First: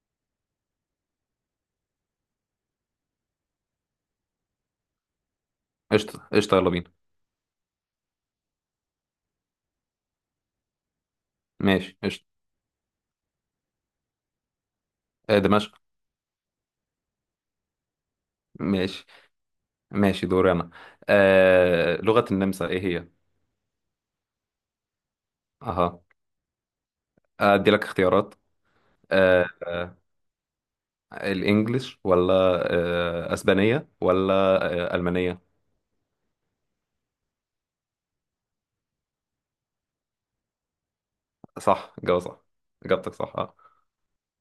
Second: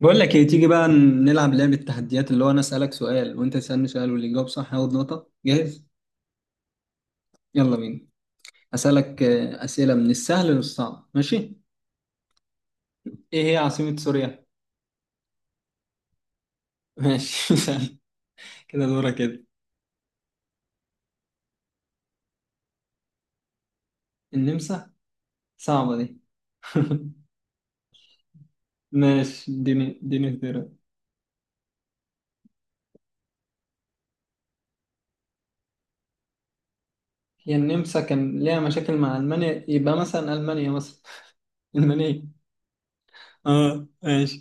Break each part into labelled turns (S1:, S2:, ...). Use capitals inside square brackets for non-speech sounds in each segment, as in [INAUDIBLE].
S1: بقول لك ايه تيجي بقى نلعب لعبة تحديات اللي هو انا اسألك سؤال وانت تسألني سؤال واللي يجاوب صح ياخد نقطة. جاهز؟
S2: قشطة قشطة، يلا بينا.
S1: يلا بينا. اسألك أسئلة من السهل للصعب، ماشي؟
S2: ماشي قشطة.
S1: ايه هي عاصمة سوريا؟
S2: دمشق.
S1: ماشي [LAUGHS] سهل. كده
S2: ماشي.
S1: دورة كده.
S2: ماشي، دوري أنا. لغة النمسا إيه هي؟
S1: النمسا، صعبة
S2: أها،
S1: دي [LAUGHS]
S2: أدي لك اختيارات. آه
S1: ماشي،
S2: آه
S1: اديني اختيارات.
S2: الإنجليش ولا أسبانية ولا ألمانية؟
S1: هي النمسا كان ليها مشاكل مع المانيا، يبقى مثلا المانيا مثلا [LAUGHS]
S2: صح، جواب
S1: المانيا.
S2: صح. إجابتك صح.
S1: اه ماشي.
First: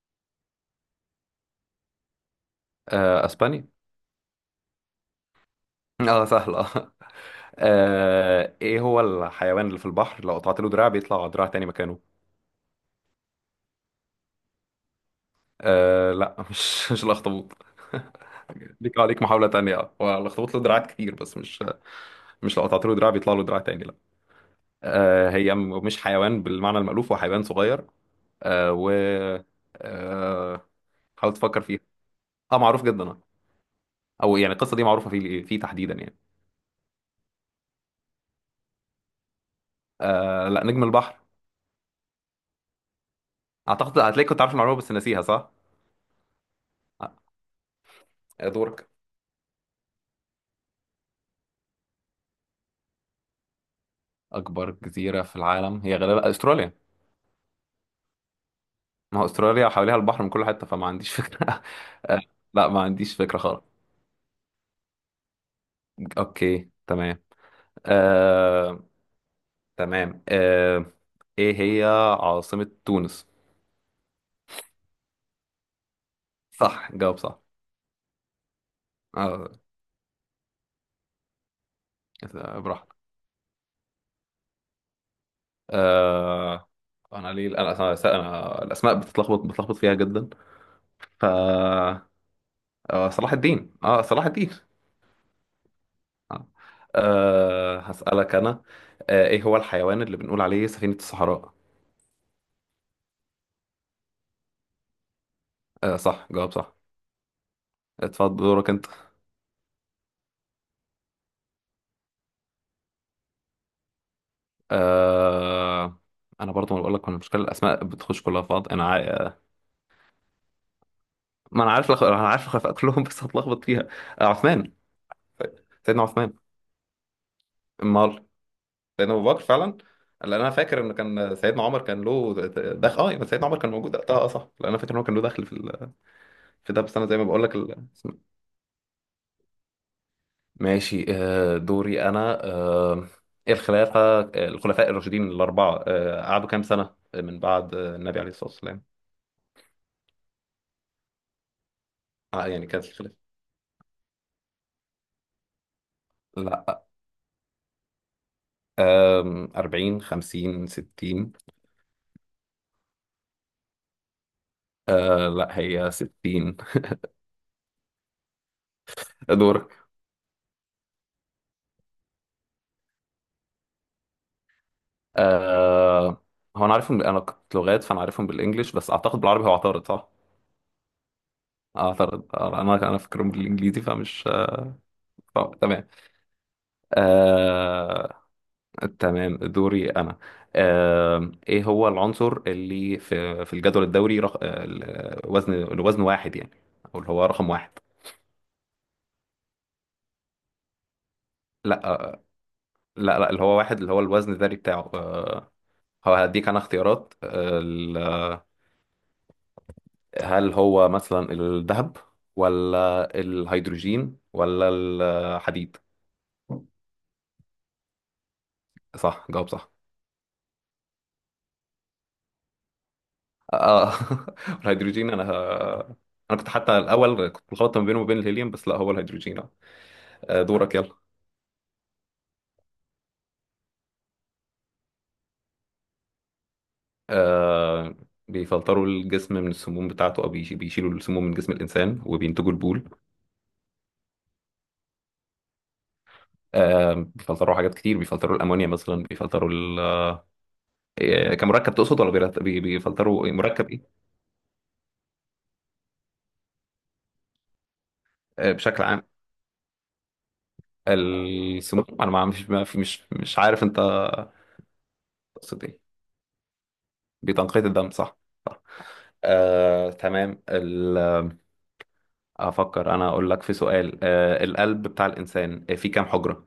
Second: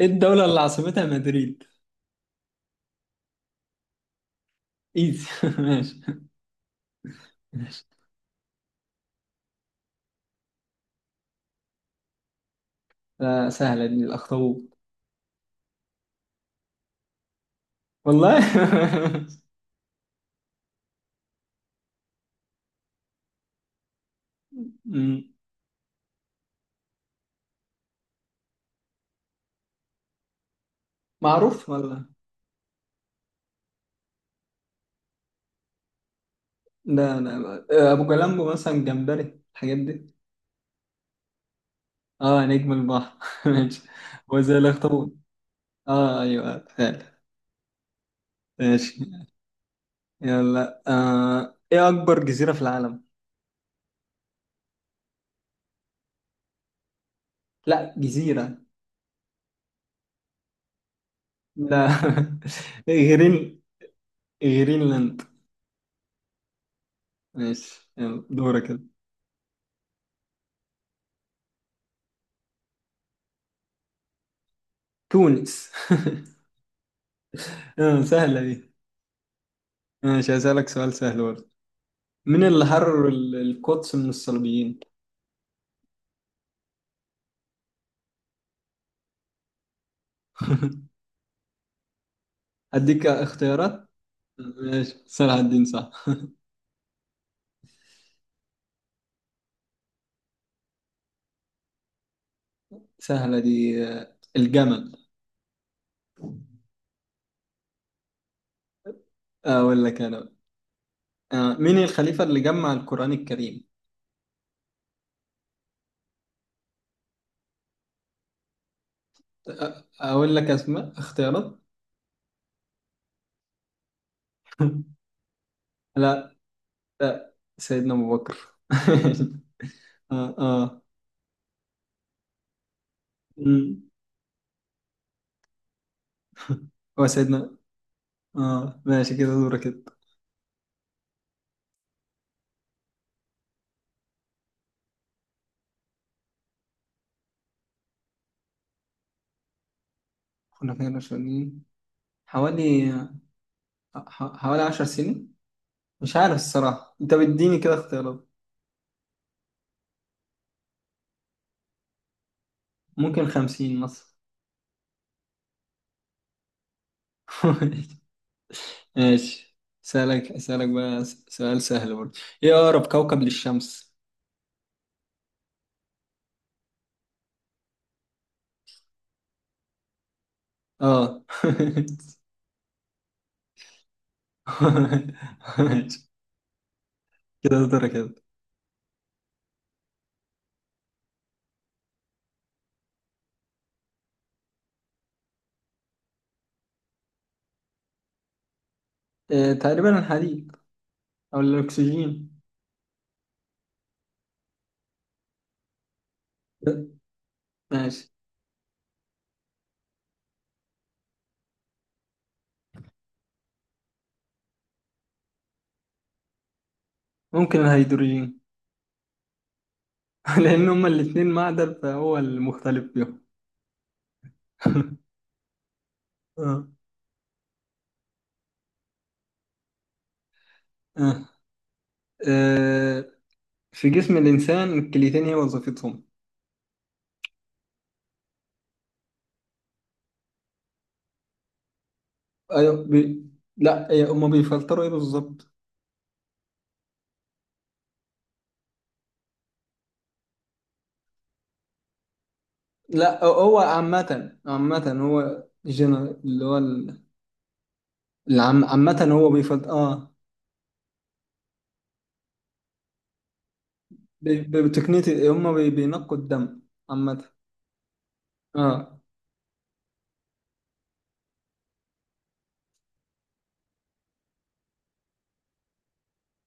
S1: ايه الدولة اللي عاصمتها مدريد؟
S2: أسبانيا.
S1: ايزي [LAUGHS] ماشي.
S2: سهلة [LAUGHS] آه.
S1: ماشي.
S2: إيه هو الحيوان اللي في البحر لو قطعت له دراع بيطلع دراع تاني مكانه؟
S1: سهلة دي، الأخطبوط.
S2: لا [LAUGHS] مش الأخطبوط [LAUGHS]
S1: والله
S2: ليك عليك محاولة
S1: [LAUGHS]
S2: تانية، هو الأخطبوط له دراعات كتير بس مش لو قطعت له دراع بيطلع له دراع تاني، لا.
S1: أمم.
S2: هي مش حيوان بالمعنى المألوف، هو حيوان صغير. آه و آه حاول تفكر
S1: معروف
S2: فيها.
S1: والله.
S2: اه، معروف جدا آه. او يعني القصه دي معروفه فيه تحديدا يعني.
S1: لا ابو جلامبو مثلا، جمبري، الحاجات دي.
S2: لا، نجم البحر.
S1: اه نجم البحر [LAUGHS] ماشي.
S2: اعتقد هتلاقي
S1: هو
S2: كنت عارف
S1: زي
S2: المعلومه بس
S1: الاخطبوط.
S2: ناسيها، صح؟
S1: اه ايوه فعلا.
S2: دورك.
S1: ماشي. يلا ايه اكبر جزيرة في العالم؟
S2: اكبر جزيره في العالم هي غالبا استراليا.
S1: لا جزيرة.
S2: ما هو استراليا حواليها البحر من كل حته، فما عنديش فكره [LAUGHS]
S1: لا
S2: آه لا، ما
S1: [LAUGHS]
S2: عنديش فكره
S1: غرين
S2: خالص.
S1: غرينلاند.
S2: اوكي، تمام.
S1: ماشي، يلا دورك كده.
S2: آه تمام آه، ايه هي عاصمة تونس؟
S1: تونس.
S2: صح، جاوب صح.
S1: [LAUGHS] آه سهلة دي.
S2: آه،
S1: ماشي، هسألك سؤال سهل برضه. مين اللي
S2: براحتك.
S1: حرر القدس من الصليبيين؟
S2: آه، انا ليه انا انا أنا الاسماء بتلخبط فيها جدا، ف
S1: أديك
S2: صلاح الدين،
S1: اختيارات.
S2: اه، صلاح الدين.
S1: ماشي، صلاح الدين صح.
S2: آه. هسألك انا. ايه هو الحيوان اللي بنقول عليه سفينة الصحراء؟
S1: سهلة دي، الجمل.
S2: صح، جاوب صح. اتفضل دورك انت.
S1: أقول لك أنا بقى. مين الخليفة اللي جمع القرآن الكريم؟
S2: آه، انا برضو ما بقول لك، المشكله الاسماء بتخش كلها في بعض، انا
S1: أقول لك أسماء اختيارات.
S2: ما انا عارف لخ... انا عارف الخلفاء كلهم [LAUGHS] بس هتلخبط فيها. عثمان،
S1: [LAUGHS]
S2: سيدنا عثمان.
S1: لا. لا، سيدنا أبو
S2: امال؟
S1: بكر.
S2: سيدنا
S1: [LAUGHS]
S2: ابو بكر فعلا.
S1: آه
S2: لان انا فاكر
S1: آه.
S2: ان كان سيدنا عمر كان له دخل. اه، يبقى سيدنا عمر كان
S1: مم.
S2: موجود وقتها، اه صح، لان انا فاكر ان هو كان له دخل في في ده، بس انا زي ما بقول لك
S1: وسيدنا آه ماشي، كده دورك كده.
S2: ماشي. آه، دوري انا آه، الخلافه آه، الخلفاء الراشدين الاربعه قعدوا كام سنه من بعد النبي عليه الصلاه والسلام؟
S1: كنا فين رشيدين.
S2: يعني كانت
S1: حوالي
S2: الخلافه؟
S1: حوالي عشر سنين. مش عارف
S2: لا.
S1: الصراحة، أنت بتديني كده اختيارات.
S2: 40 50 60؟
S1: ممكن خمسين مثلا.
S2: لا، هي 60.
S1: [LAUGHS] ماشي،
S2: دور.
S1: أسألك بقى سؤال سهل برضه. إيه أقرب كوكب للشمس؟
S2: آه هو انا عارفهم، انا كنت لغات فانا عارفهم بالانجلش، بس اعتقد بالعربي هو اعترض صح؟
S1: آه
S2: اعترض. انا فاكرهم بالانجليزي فمش
S1: [LAUGHS]
S2: تمام.
S1: ماشي، كده درجة كده.
S2: آه تمام دوري انا. ايه هو العنصر اللي في الجدول الدوري الوزن واحد يعني، او اللي هو رقم واحد؟
S1: إيه تقريبا الحديد أو
S2: لا.
S1: الأكسجين.
S2: اللي هو واحد، اللي هو الوزن الذري بتاعه. هو هديك انا اختيارات
S1: ماشي،
S2: هل هو مثلا الذهب ولا الهيدروجين ولا الحديد؟
S1: ممكن الهيدروجين.
S2: صح، جاوب صح.
S1: [LAUGHS] لأن هما الاتنين معدن فهو المختلف فيهم.
S2: اه [LAUGHS]
S1: [LAUGHS]
S2: الهيدروجين. انا كنت
S1: آه.
S2: حتى الاول كنت مخلط ما بينه وما بين الهيليوم، بس لا هو الهيدروجين. دورك يلا.
S1: آه. آه. في جسم الإنسان الكليتين هي وظيفتهم.
S2: آه، بيفلتروا الجسم من السموم بتاعته، او بيشيلوا السموم من جسم الانسان وبينتجوا
S1: أيوة
S2: البول.
S1: بي... لا إيه، هما بيفلتروا إيه بالظبط؟
S2: بيفلتروا حاجات كتير، بيفلتروا الامونيا مثلا، بيفلتروا ال... آه، كمركب تقصد ولا
S1: لا
S2: بيفلتروا
S1: هو
S2: مركب ايه؟
S1: عامة، عامة هو جنرال اللي هو العم
S2: بشكل
S1: عامة
S2: عام،
S1: هو بيفض اه.
S2: السموم. انا ما مش ما في مش مش عارف انت
S1: بتقنية هم
S2: تقصد ايه.
S1: بينقوا الدم عامة.
S2: بتنقية الدم؟ صح.
S1: اه،
S2: آه، تمام ال... افكر انا اقول لك في سؤال. القلب بتاع الانسان فيه كام حجرة؟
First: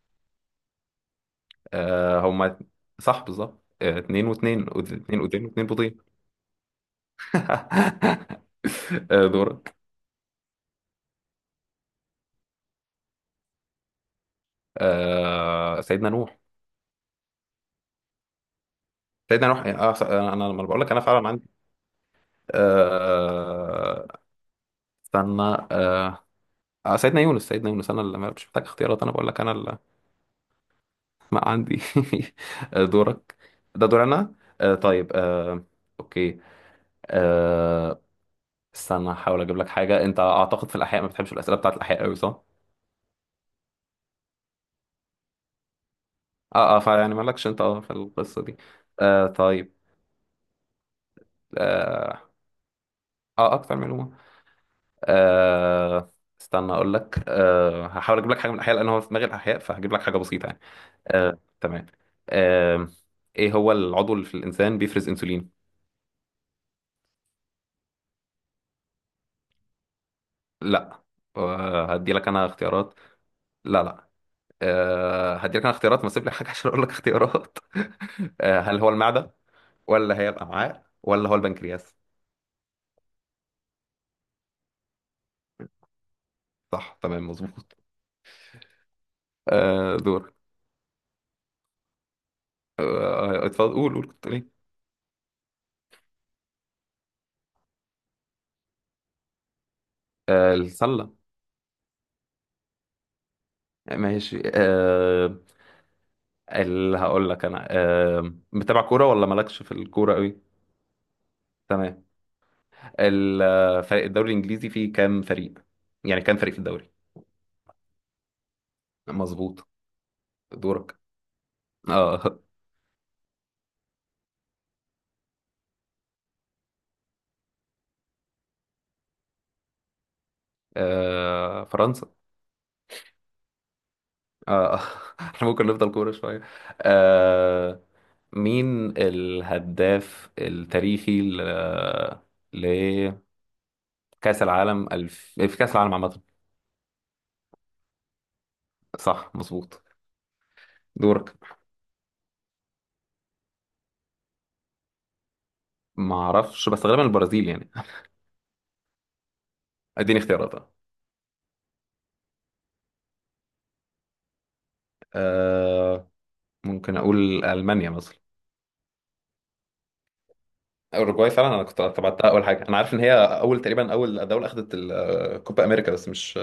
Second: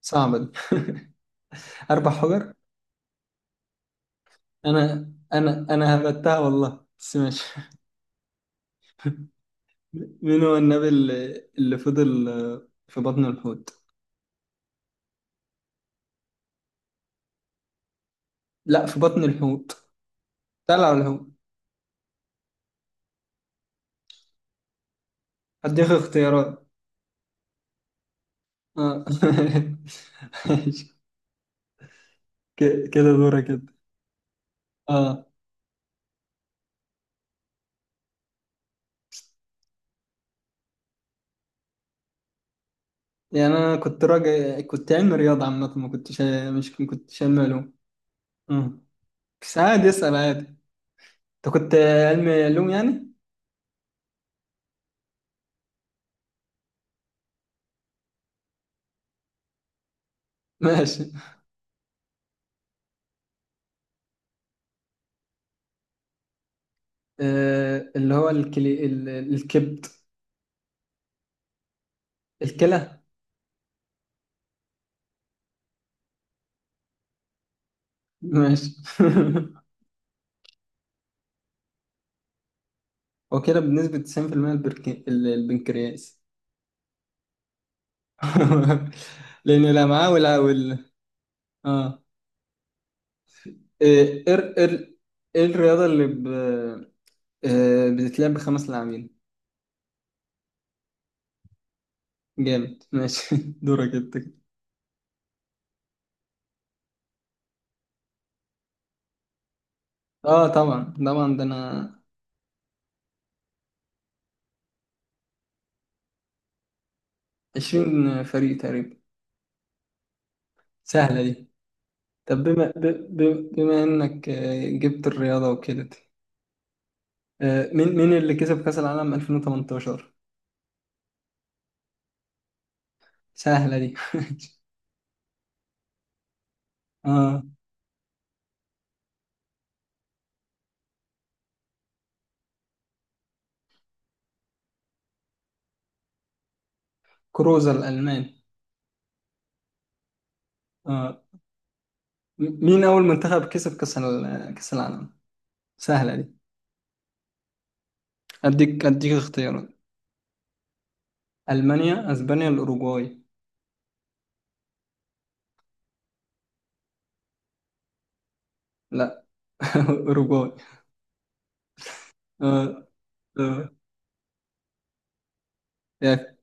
S1: صعبة دي [LAUGHS] أربع
S2: آه،
S1: حجر.
S2: هما صح بالظبط. اتنين واتنين،
S1: أنا
S2: اتنين ودين
S1: أنا
S2: واتنين
S1: أنا
S2: بيضين
S1: هبتها والله، بس ماشي [LAUGHS]
S2: [LAUGHS] دورك.
S1: مين هو النبي اللي فضل في بطن الحوت؟
S2: سيدنا نوح.
S1: لا، في بطن
S2: سيدنا نوح.
S1: الحوت.
S2: انا لما بقول لك
S1: طلع
S2: انا
S1: الحوت.
S2: فعلا عندي. آه، استنى.
S1: هديك
S2: آه،
S1: اختيارات.
S2: سيدنا يونس، سيدنا يونس، انا اللي مش محتاج اختيارات،
S1: اه
S2: انا بقول لك
S1: [LAUGHS]
S2: انا
S1: ماشي.
S2: ما عندي [LAUGHS]
S1: كده
S2: دورك.
S1: دورك كده.
S2: ده دور انا. آه طيب
S1: اه
S2: آه اوكي. آه استنى احاول اجيب لك حاجه. انت اعتقد في الاحياء ما بتحبش الاسئله بتاعت الاحياء قوي صح؟
S1: يعني أنا كنت راجع كنت علمي رياضة عامة، ما كنتش
S2: اه
S1: مش
S2: اه،
S1: ما
S2: فيعني
S1: كنتش علمي
S2: مالكش انت
S1: علوم.
S2: اه في القصه دي.
S1: اه،
S2: آه
S1: بس
S2: طيب
S1: عادي اسأل عادي. انت كنت
S2: اه،
S1: علم علوم يعني.
S2: اكتر معلومه. آه استنى اقول لك. هحاول اجيب لك حاجه من الاحياء، لان هو في دماغي الاحياء، فهجيب لك حاجه بسيطه يعني.
S1: ماشي،
S2: آه تمام آه ايه هو العضو اللي في الانسان بيفرز انسولين؟
S1: آه، اللي هو الكلي... ال- الكبد.
S2: لا. هدي لك انا اختيارات.
S1: الكلى.
S2: لا. هديلك انا اختيارات، ما اسيب لك حاجه [LAUGHS] عشان اقول لك اختيارات [LAUGHS]
S1: ماشي
S2: هل هو المعده
S1: [LAUGHS]
S2: ولا هي الامعاء ولا هو البنكرياس؟
S1: هو كده بنسبة 90%، البنكرياس.
S2: صح تمام، مظبوط.
S1: [LAUGHS] لأن الأمعاء
S2: دور.
S1: وال اه آه.
S2: اتفضل، قول
S1: إيه
S2: كنت
S1: إر...
S2: ليه.
S1: إر... إيه الرياضة اللي ب... آه، بتتلعب بخمس لاعبين؟
S2: السله.
S1: جامد ماشي [LAUGHS] دورك انت.
S2: ماشي. اللي هقول لك انا متابع كوره ولا مالكش في الكوره قوي؟
S1: اه طبعا طبعا، ده انا.
S2: تمام. فريق الدوري الانجليزي فيه كام فريق، يعني كام فريق في الدوري؟
S1: 20 فريق تقريبا.
S2: مظبوط. دورك.
S1: سهلة دي.
S2: اه.
S1: طب بما انك جبت الرياضة وكده، مين اللي كسب كأس العالم 2018؟
S2: فرنسا.
S1: سهلة دي
S2: آه [LAUGHS] احنا ممكن نفضل كورة شوية.
S1: [LAUGHS] اه،
S2: آه مين الهداف التاريخي لكأس العالم في كأس العالم عامة؟
S1: كروزا الألماني.
S2: صح، مظبوط.
S1: اه،
S2: دورك.
S1: مين أول منتخب كسب كأس العالم؟
S2: ما
S1: سهلة دي.
S2: اعرفش، بس غالبا البرازيل يعني.
S1: اديك اختيارات.
S2: اديني اختيارات.
S1: ألمانيا، اسبانيا، الأوروغواي.
S2: آه ممكن اقول ألمانيا مثلا.
S1: لا [LAUGHS] أوروغواي.
S2: اوروجواي فعلا، انا كنت تبعتها اول حاجة، انا
S1: اه
S2: عارف ان هي اول
S1: اه
S2: تقريبا اول دولة اخذت الكوبا امريكا، بس
S1: ياك.
S2: مش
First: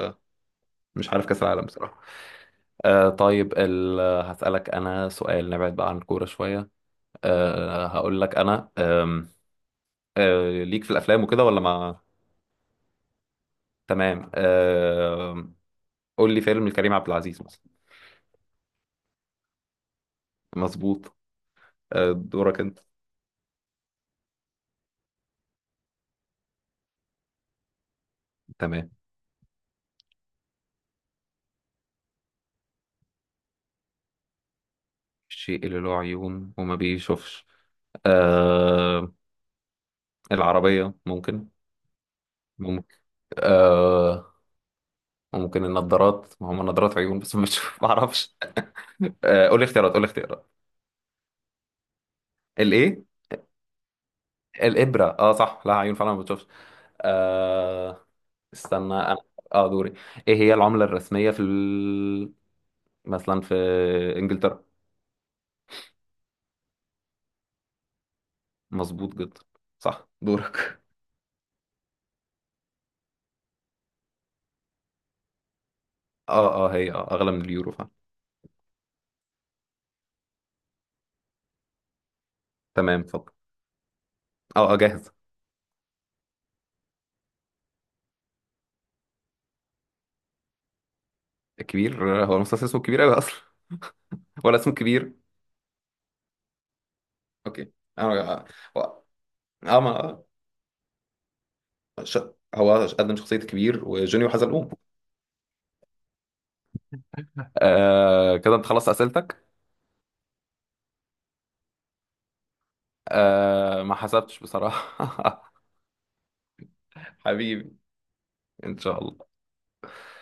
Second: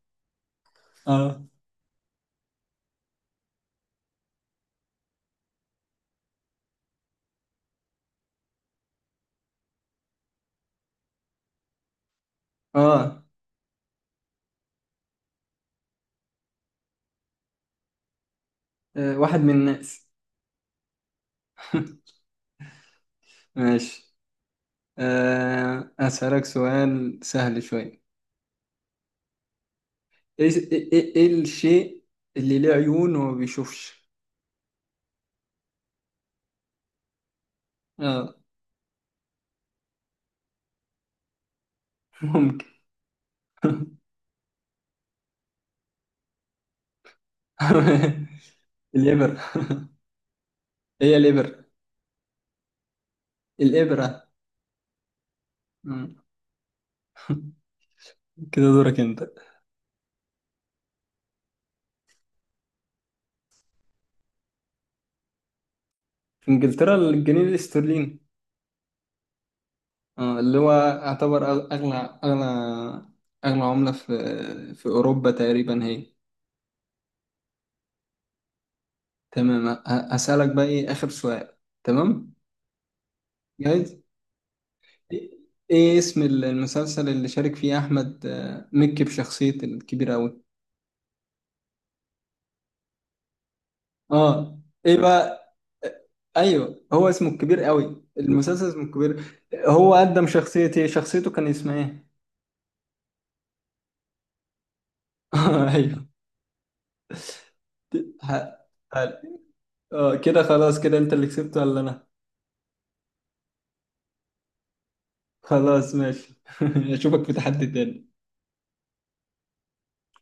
S2: مش عارف
S1: اه
S2: كأس العالم بصراحة. هسألك انا سؤال نبعد بقى عن الكورة شوية. هقول لك انا أم، أه ليك في الافلام وكده ولا ما؟
S1: اه.
S2: تمام. قول لي فيلم لكريم عبد العزيز مثلا.
S1: واحد من الناس.
S2: مظبوط.
S1: [LAUGHS]
S2: دورك انت.
S1: ماشي، أسألك سؤال سهل شوي.
S2: تمام.
S1: ايه ايه ايه إيه الشيء اللي له عيون وما بيشوفش؟
S2: الشيء اللي له عيون وما بيشوفش؟
S1: اه
S2: أه العربية ممكن؟
S1: ممكن.
S2: ممكن. أه ممكن النضارات، ما هم نضارات، عيون بس ما بتشوف [LAUGHS] ما اعرفش.
S1: [LAUGHS] الإبرة.
S2: قول لي اختيارات، قول لي اختيارات.
S1: [LAUGHS] هي الإبرة.
S2: الايه؟
S1: الإبرة.
S2: الابرة؟ اه صح، لها عيون فعلا
S1: مم.
S2: ما بتشوفش.
S1: [LAUGHS]
S2: أه
S1: كده
S2: استنى
S1: دورك
S2: انا.
S1: انت.
S2: اه، دوري. ايه هي العملة الرسمية في مثلا في انجلترا؟
S1: في انجلترا، الجنيه الاسترليني.
S2: مظبوط جدا، صح.
S1: اه اللي هو
S2: دورك [LAUGHS]
S1: يعتبر اغلى عملة في في اوروبا تقريبا هي.
S2: اه هي اغلى من اليورو فعلا.
S1: تمام، هسألك بقى ايه اخر سؤال. تمام،
S2: تمام، اتفضل.
S1: جايز.
S2: اه جاهز.
S1: ايه إيه اسم المسلسل اللي شارك فيه احمد مكي بشخصية الكبير أوي؟
S2: كبير؟ هو المستثمر اسمه كبير قوي اصلا [LAUGHS] ولا
S1: اه
S2: اسمه
S1: ايه
S2: كبير؟
S1: بقى، ايوه هو اسمه الكبير
S2: اوكي.
S1: قوي،
S2: انا
S1: المسلسل اسمه
S2: هو
S1: الكبير.
S2: اه
S1: هو
S2: ما
S1: قدم شخصية ايه؟ شخصيته كان اسمها
S2: آه،
S1: ايه؟
S2: ش... هو قدم شخصية كبير، وجونيو حزلقوم.
S1: [LAUGHS] ايوه.
S2: كده
S1: ه-
S2: انت خلصت
S1: ه-
S2: اسئلتك.
S1: اه كده خلاص، كده انت اللي كسبت ولا انا؟
S2: ما حسبتش بصراحة.
S1: خلاص ماشي [LAUGHS]
S2: [LAUGHS]
S1: اشوفك في تحدي
S2: حبيبي،
S1: تاني.
S2: ان شاء الله.